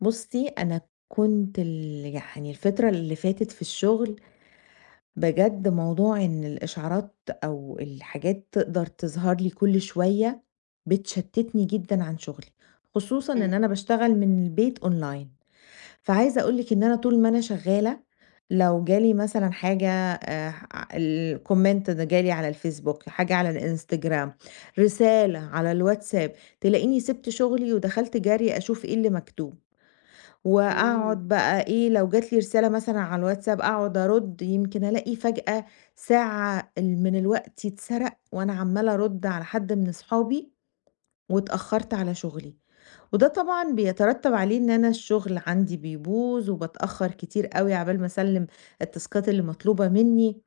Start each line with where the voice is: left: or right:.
left: بُصّي، أنا كنت يعني الفترة اللي فاتت في الشغل بجد موضوع إن الإشعارات أو الحاجات تقدر تظهر لي كل شوية بتشتتني جدًا عن شغلي، خصوصًا
right: إمم.
left: إن أنا باشتغل من البيت online. فعايزة أقول لِك إن أنا طول ما أنا شغالة لو جالي مثلًا حاجة الcomment ده جالي على الفيسبوك، حاجة على الإنستجرام، رسالة على الواتساب، تلاقيني سِبت شغلي ودخلت جري أشوف إيه اللي مكتوب.
right: إمم.
left: وأقعد بقى إيه، لو جات لي رسالة مثلًا على الواتساب أقعد أرُد، يمكن ألاقي فجأة ساعة من الوقت اتسرق وأنا عمّالة أرُد على حد من أصحابي واتأخّرت على شغلي، وده طبعًا بيترتّب عليه إن أنا الشغل عندي بيبوظ وباتأخّر كتير أوي عقبال ما أسلِّم التاسكات اللي مطلوبة منّي،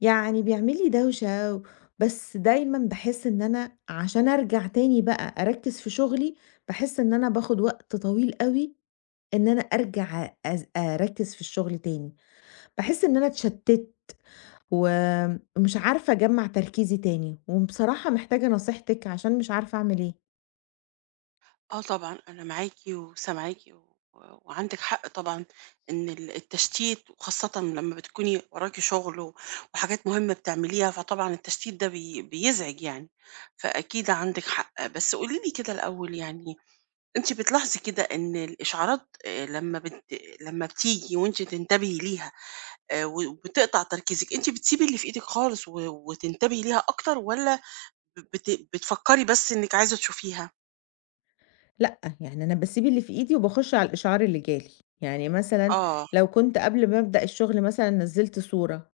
left: يعني بيعمل لي دوشة بس دايمًا باحس إن أنا عشان أرجع تاني بقى أركّز في شغلي، باحس إن أنا باخد وقت طويل أوي إن أنا أرجع أركّز في الشغل تاني، باحس إن أنا اتشتّت ومش عارفة أجمّع تركيزي تاني، وبصراحة محتاجة نصيحتِك عشان مش عارفة أعمل إيه.
right: آه، طبعًا، أنا معاكِ وسامعاكِ وعندِك حق طبعًا، إن التشتيت وخاصةً لمّا بتكوني وراكِ شغل وحاجات مهمة بتعمليها، فطبعًا التشتيت ده بيزعج يعني. فأكيد عندِك حق. بس قولي لي كده الأول، يعني أنتِ بتلاحظي كده إن الإشعارات لمّا بتيجي وأنتِ تنتبهي ليها، و وبتقطع تركيزِك، أنتِ بتسيبي اللي في إيدِك خالص وتنتبهي ليها أكتر، والّا ب بت بتفكّري بس إنِّك عايزة تشوفيها؟
left: لأ، يعني أنا باسيب اللي في إيدي وباخُش على الإشعار اللي جالي، يعني مثلًا
right: آه.
left: لو كنت قبل ما أبدأ الشغل مثلًا نزّلت صورة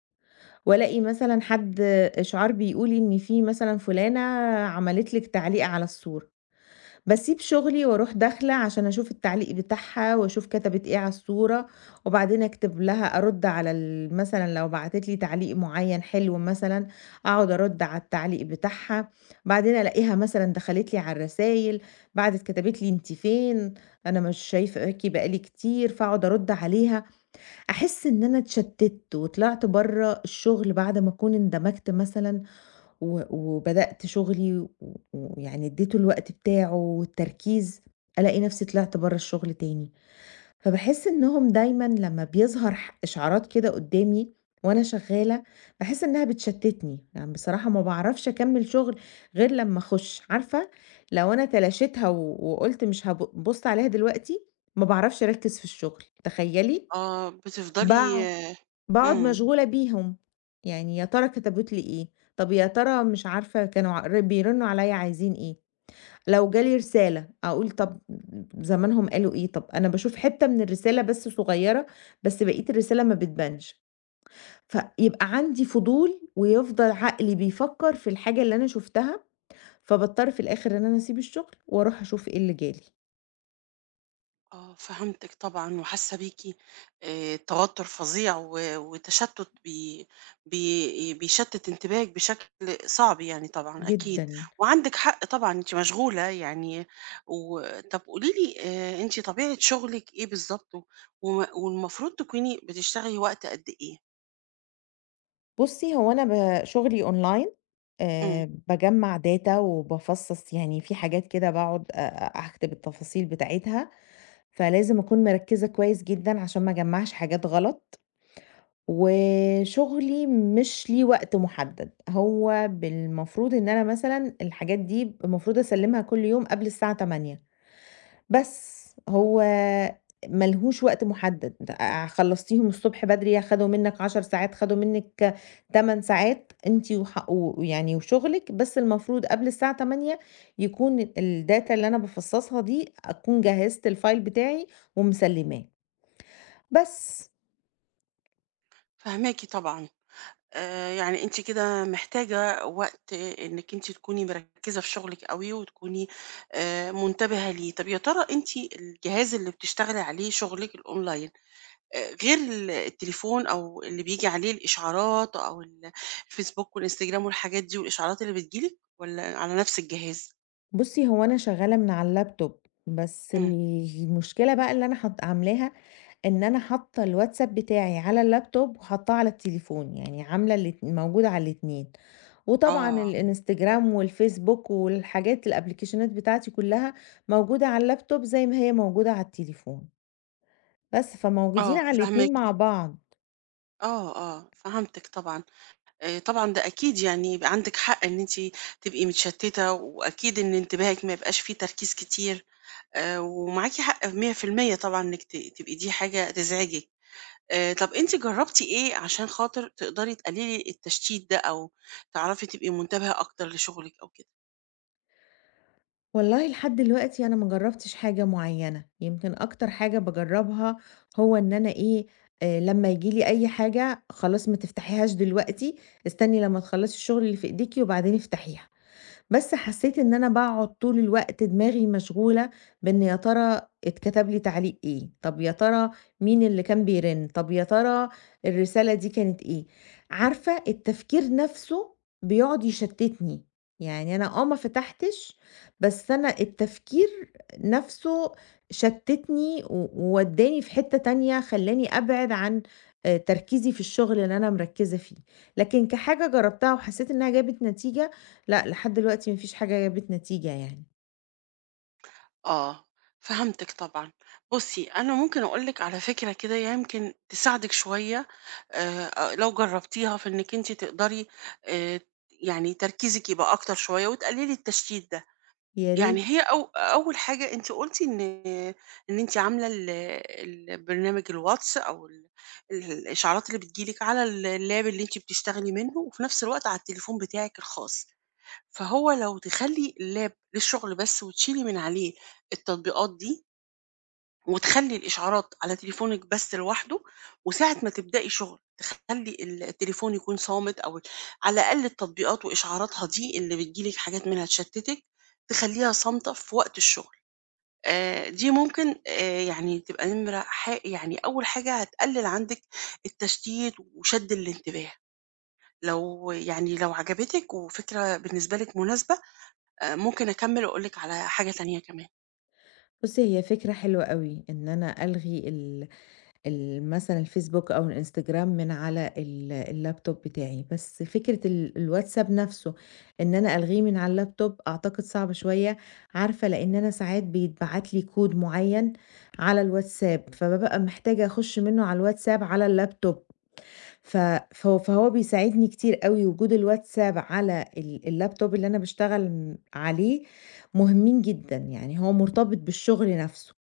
left: وألاقي مثلًا حد إشعار بيقول إن في مثلًا فلانة عملت لِك تعليق على الصورة، باسيب شغلي وأروح داخلة عشان أشوف التعليق بتاعها وأشوف كتبت إيه على الصورة، وبعدين أكتب لها أرُد على ال مثلًا لو بعتت لي تعليق معيّن حلو مثلًا، أقعد أرُد على التعليق بتاعها، بعدين ألاقيها مثلًا دخلت لي على الرسايل، بعدِت كتبت لي أنتِ فين، أنا مش شايفاكِ بقى لي كتير، فأقعد أرُد عليها، أحس إن أنا اتشتِّت وطلعت برّه الشغل بعد ما أكون اندمجت مثلًا و وبدأت شغلي ويعني اديته الوقت بتاعه والتركيز، ألاقي نفسي طلعت برّه الشغل تاني، فباحس إنهم دايمًا لمّا بيظهر ح إشعارات كده قدّامي وأنا شغالة، باحس إنها بتشتتني، يعني بصراحة ما باعرفش أكمّل شغل غير لمّا أخُش، عارفة لو أنا تلاشيتها و وقُلت مش هاب بُص عليها دلوقتي، ما باعرفش أركّز في الشغل، تخيّلي؟
right: آه، بتفضلي.
left: باع باقعد
right: إمم.
left: مشغولة بيهم، يعني يا ترى كتبت لي إيه، طب يا ترى مش عارفة كانوا ع ر بيرنّوا عليَّ عايزين إيه، لو جه لي رسالة أقول طب زمانهم قالوا إيه، طب أنا باشوف حتّة من الرسالة بس صغيّرة، بس بقية الرسالة ما بتبانش، فيبقى عندي فضول ويفضل عقلي بيفكّر في الحاجة اللي أنا شُفتها، فباضطر في الآخر إن أنا أسيب الشغل وأروح أشوف إيه اللي جه لي،
right: آه، فهمتِك طبعًا وحاسة بيكِ، توتر فظيع وتشتت بي بي بيشتت انتباهِك بشكل صعب يعني، طبعًا أكيد.
left: جدًا.
right: وعندِك حق طبعًا، أنتِ مشغولة يعني. طب قولي لي، أنتِ طبيعة شغلِك إيه بالضبط، والمفروض تكوني بتشتغلي وقت قد إيه؟
left: بُصّي، هو أنا شغلي أونلاين،
right: إمم.
left: باجمّع data وبافصّص يعني في حاجات كده باقعد أ أ أكتب التفاصيل بتاعتها، فلازم أكون مركّزة كويس جدًا عشان ما أجمّعش حاجات غلط، وشغلي مش ليه وقت محدد، هو بالمفروض إن أنا مثلًا الحاجات دي المفروض أسلّمها كل يوم قبل الساعة 08:00. بس هو ما لهوش وقت محدد، د خلّصتيهم الصبح بدري خدوا منِّك 10 ساعات، خدوا منِّك 8 ساعات أنتِ ويعني وشغلِك، بس المفروض قبل الساعة 08:00 يكون الdata اللي أنا بافصّصها دي أكون جهّزت الfile بتاعي ومسلّماه. بس،
right: فاهماكِ طبعًا. يعني أنتِ كده محتاجة وقت إنِّك أنتِ تكوني مركّزة في شغلِك أوي، وتكوني منتبهة ليه. طَب يا ترى أنتِ الجهاز اللي بتشتغلي عليه شغلِك الأونلاين، غير التليفون أو اللي بييجي عليه الإشعارات أو الفيسبوك والإنستجرام والحاجات دي والإشعارات اللي بتيجي لِك، والّا على نفس الجهاز؟
left: بُصّي هو أنا شغّالة من على الlaptop، بس
right: إمم.
left: المشكلة بقى اللي أنا عاملاها إن أنا حاطة الواتساب بتاعي على اللابتوب وحاطاه على التليفون، يعني عاملة الات موجودة على الاتنين، وطبعًا
right: آه،
left: الإنستجرام والفيسبوك الأبليكيشنات بتاعتي كلها موجودة على اللابتوب زي ما هي موجودة على التليفون، بس
right: آه،
left: فموجودين على الاتنين
right: فاهماكِ.
left: مع بعض.
right: آه، آه، فهمتِك طبعًا. طبعًا ده أكيد، يعني يبقى عندِك حق إن أنتِ تبقي متشتّتة، وأكيد إن انتباهِك ما يبقاش فيه تركيز كتير. ومعاكِ حق 100% طبعًا، إنِّك تبقي دي حاجة تزعجِك. طَب أنتِ جرّبتِ إيه عشان خاطر تقدري تقللي التشتيت ده، أو تعرفي تبقي منتبهة أكتر لشغلِك أو كده؟
left: والله لحد دلوقتي أنا ما جرّبتش حاجة معيّنة، يمكن أكتر حاجة باجرّبها هو إن أنا إيه، لمّا ييجي لي أي حاجة خلاص ما تفتحيهاش دلوقتي، استني لمّا تخلّصي الشغل اللي في إيديكِ وبعدين افتحيها. بس حسيت إن أنا باقعد طول الوقت دماغي مشغولة بإن يا ترى اتكتب لي تعليق إيه، طب يا ترى مين اللي كان بيرن، طب يا ترى الرسالة دي كانت إيه، عارفة التفكير نفسه بيقعد يشتتني، يعني أنا آه ما فتحتش بس أنا التفكير نفسه شتتني وودّاني في حتة تانية خلّاني أبعد عن تركيزي في الشغل اللي أنا مركزة فيه، لكن كحاجة جربتها وحسيت إنها جابت نتيجة لأ، لحد دلوقتي ما فيش حاجة جابت نتيجة يعني.
right: آه، فهمتِك طبعًا. بُصّي، أنا ممكن أقول لِك على فكرة كده يمكن تساعدِك شوية، لو جرّبتيها في إنِّك أنتِ تقدري، آآ، يعني تركيزِك يبقى أكتر شوية وتقللي التشتيت ده.
left: يا
right: يعني
left: ريت.
right: هي أو أول حاجة أنتِ قُلتِ إن أنتِ عاملة البرنامج الواتس أو الإشعارات اللي بتيجي لك على الLap اللي أنتِ بتشتغلي منه، وفي نفس الوقت على التليفون بتاعِك الخاص. فهو لو تخلّي اللاب للشغل بس وتشيلي من عليه التطبيقات دي، وتخلّي الإشعارات على تليفونِك بس لوحده، وساعة ما تبدئي شغل تخلّي التليفون يكون صامت، أو على الأقل التطبيقات وإشعاراتها دي اللي بتيجي لِك حاجات منها تشتتِك، تخلّيها صامتة في وقت الشغل. دي ممكن، يعني تبقى نمرة، يعني أول حاجة هتقلل عندِك التشتيت وشَد الانتباه. لو يعني لو عجبتِك وفكرة بالنسبة لِك مناسبة، ممكن أكمّل وأقول لِك على حاجة تانية كمان.
left: بُصّي، هي فكرة حلوة أوي إن أنا ألغي ال مثلًا الفيسبوك أو الإنستجرام من على ال اللابتوب بتاعي، بس فكرة الواتساب نَفْسه إن أنا ألغيه من على اللابتوب أعتقد صعبة شوية، عارفة لإن أنا ساعات بيتبعت لي كود معيّن على الواتساب، فبابقى محتاجة أخُش منّه على الواتساب على اللابتوب. ف فهو فهو بيساعدني كتير أوي وجود الواتساب على ال اللابتوب اللي أنا باشتغل عليه مهمين جدًا، يعني هو مرتبط بالشغل نفسه،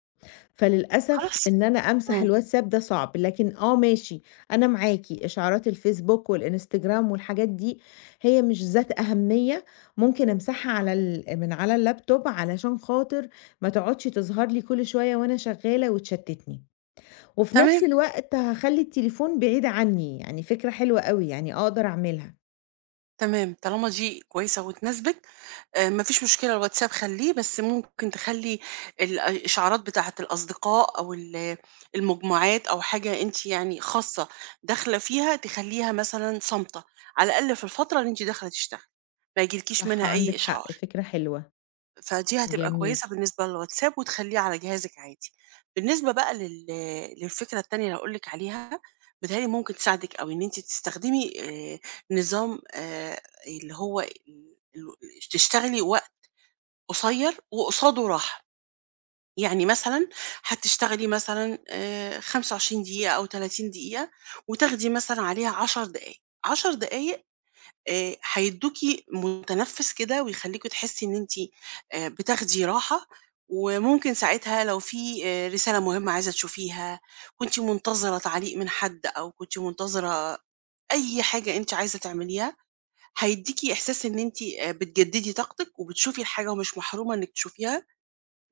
left: فللأسف
right: خلاص.
left: إن أنا أمسح
right: إمم.
left: الواتساب ده صعب، لكن آه ماشي. أنا معاكِ، إشعارات الفيسبوك والإنستجرام والحاجات دي هي مش ذات أهمية، ممكن أمسحها على من على اللابتوب علشان خاطر ما تقعدش تظهر لي كل شوية وأنا شغالة وتشتتني. وفي
right: تمام،
left: نفس الوقت هاخلّي التليفون بعيد عني، يعني فكرة حلوة أوي، يعني أقدر أعملها.
right: تمام، طالما دي كويسة وتناسبِك، ما فيش مشكلة. الواتساب خلّيه، بس ممكن تخلّي الإشعارات بتاعة الأصدقاء أو المجموعات أو حاجة أنتِ يعني خاصة داخلة فيها، تخلّيها مثلًا صامتة، على الأقل في الفترة اللي أنتِ داخلة تشتغلي، ما ييجيلكيش
left: صح،
right: منها أي
left: عندِك
right: إشعار.
left: حق، فكرة حلوة،
right: فدي هتبقى
left: جميل،
right: كويسة بالنسبة للواتساب، وتخلّيه على جهازِك عادي. بالنسبة بقى للفكرة التانية اللي هاقول لِك عليها، بيتهيأ لي ممكن تساعدِك أوي، إن أنتِ تستخدمي نظام، اللي هو ال ال تشتغلي وقت قصير وقصاده راحة. يعني مثلًا هتشتغلي مثلًا 25 دقيقة أو 30 دقيقة، وتاخدي مثلًا عليها 10 دقايق. 10 دقايق هيدّوكِ متنفس كده، ويخلّيكِ تحسّي إن أنتِ بتاخدي راحة، وممكن ساعتها لو في رسالة مهمة عايزة تشوفيها، كنتِ منتظرة تعليق من حد أو كنتِ منتظرة أي حاجة أنتِ عايزة تعمليها، هيدّيكِ إحساس إن أنتِ بتجدّدي طاقتِك، وبتشوفي الحاجة ومش محرومة إنِّك تشوفيها.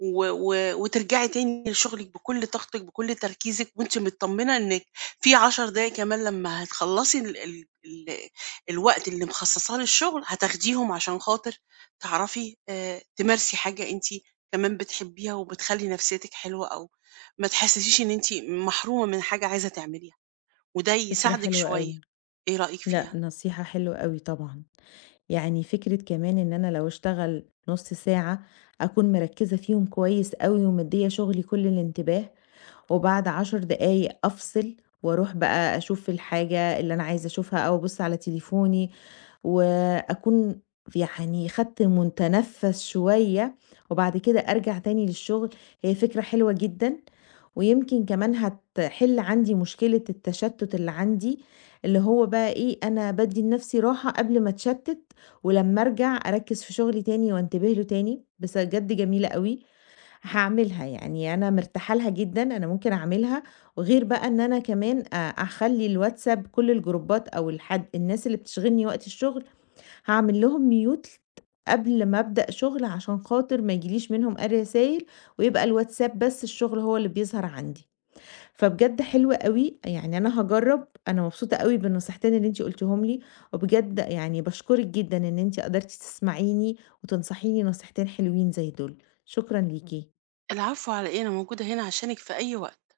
right: و و وترجعي تاني لشغلِك بكل طاقتِك، بكل تركيزِك، وأنتِ متطمنة إنِّك في 10 دقايق كمان لمّا هتخلّصي ال ال ال الوقت اللي مخصصاه للشغل، هتاخديهم عشان خاطر تعرفي تمارسي حاجة أنتِ كمان بتحبيها، وبتخلّي نفسيتِك حلوة، أو ما تحسسيش إن أنتِ محرومة من حاجة عايزة تعمليها، وده
left: فكرة
right: يساعدِك
left: حلوة
right: شوية.
left: أوي.
right: إيه رأيِك
left: لأ،
right: فيها؟
left: نصيحة حلوة أوي طبعًا. يعني فكرة كمان إن أنا لو أشتغل نُص ساعة، أكون مركّزة فيهم كويس أوي ومديّة شغلي كل الانتباه. وبعد 10 دقايق أفصل وأروح بقى أشوف الحاجة اللي أنا عايزة أشوفها أو أبُص على تليفوني، وأكون يعني خدت متنفس شوية، وبعد كده أرجع تاني للشغل، هي فكرة حلوة جدًا، ويمكن كمان هتحل عندي مشكلة التشتت اللي عندي، اللي هو بقى إيه، أنا بادّي لنفسي راحة قبل ما أتشتت، ولمّا أرجع أركّز في شغلي تاني وأنتبه له تاني، بس بجد جميلة أوي. هاعملها، يعني أنا مرتاحة لها جدًا، أنا ممكن أعملها، وغير بقى إن أنا كمان أخلّي الواتساب كل الجروبات أو الناس اللي بتشغلني وقت الشغل، هاعمل لهم mute قبل ما أبدأ شغل عشان خاطر ما يجيليش منهم أي رسايل، ويبقى الواتساب بس الشغل هو اللي بيظهر عندي. فبجد حلو أوي، يعني أنا هاجرّب، أنا مبسوطة أوي بالنصيحتين اللي أنتِ قُلتيهم لي، وبجد يعني باشكرِك جدًا إن أنتِ قدرتِ تسمعيني وتنصحيني نصيحتين حلوين زي دول، شكرًا ليكِ.
right: العفو على إيه، أنا موجودة هنا عشانِك في أي وقت.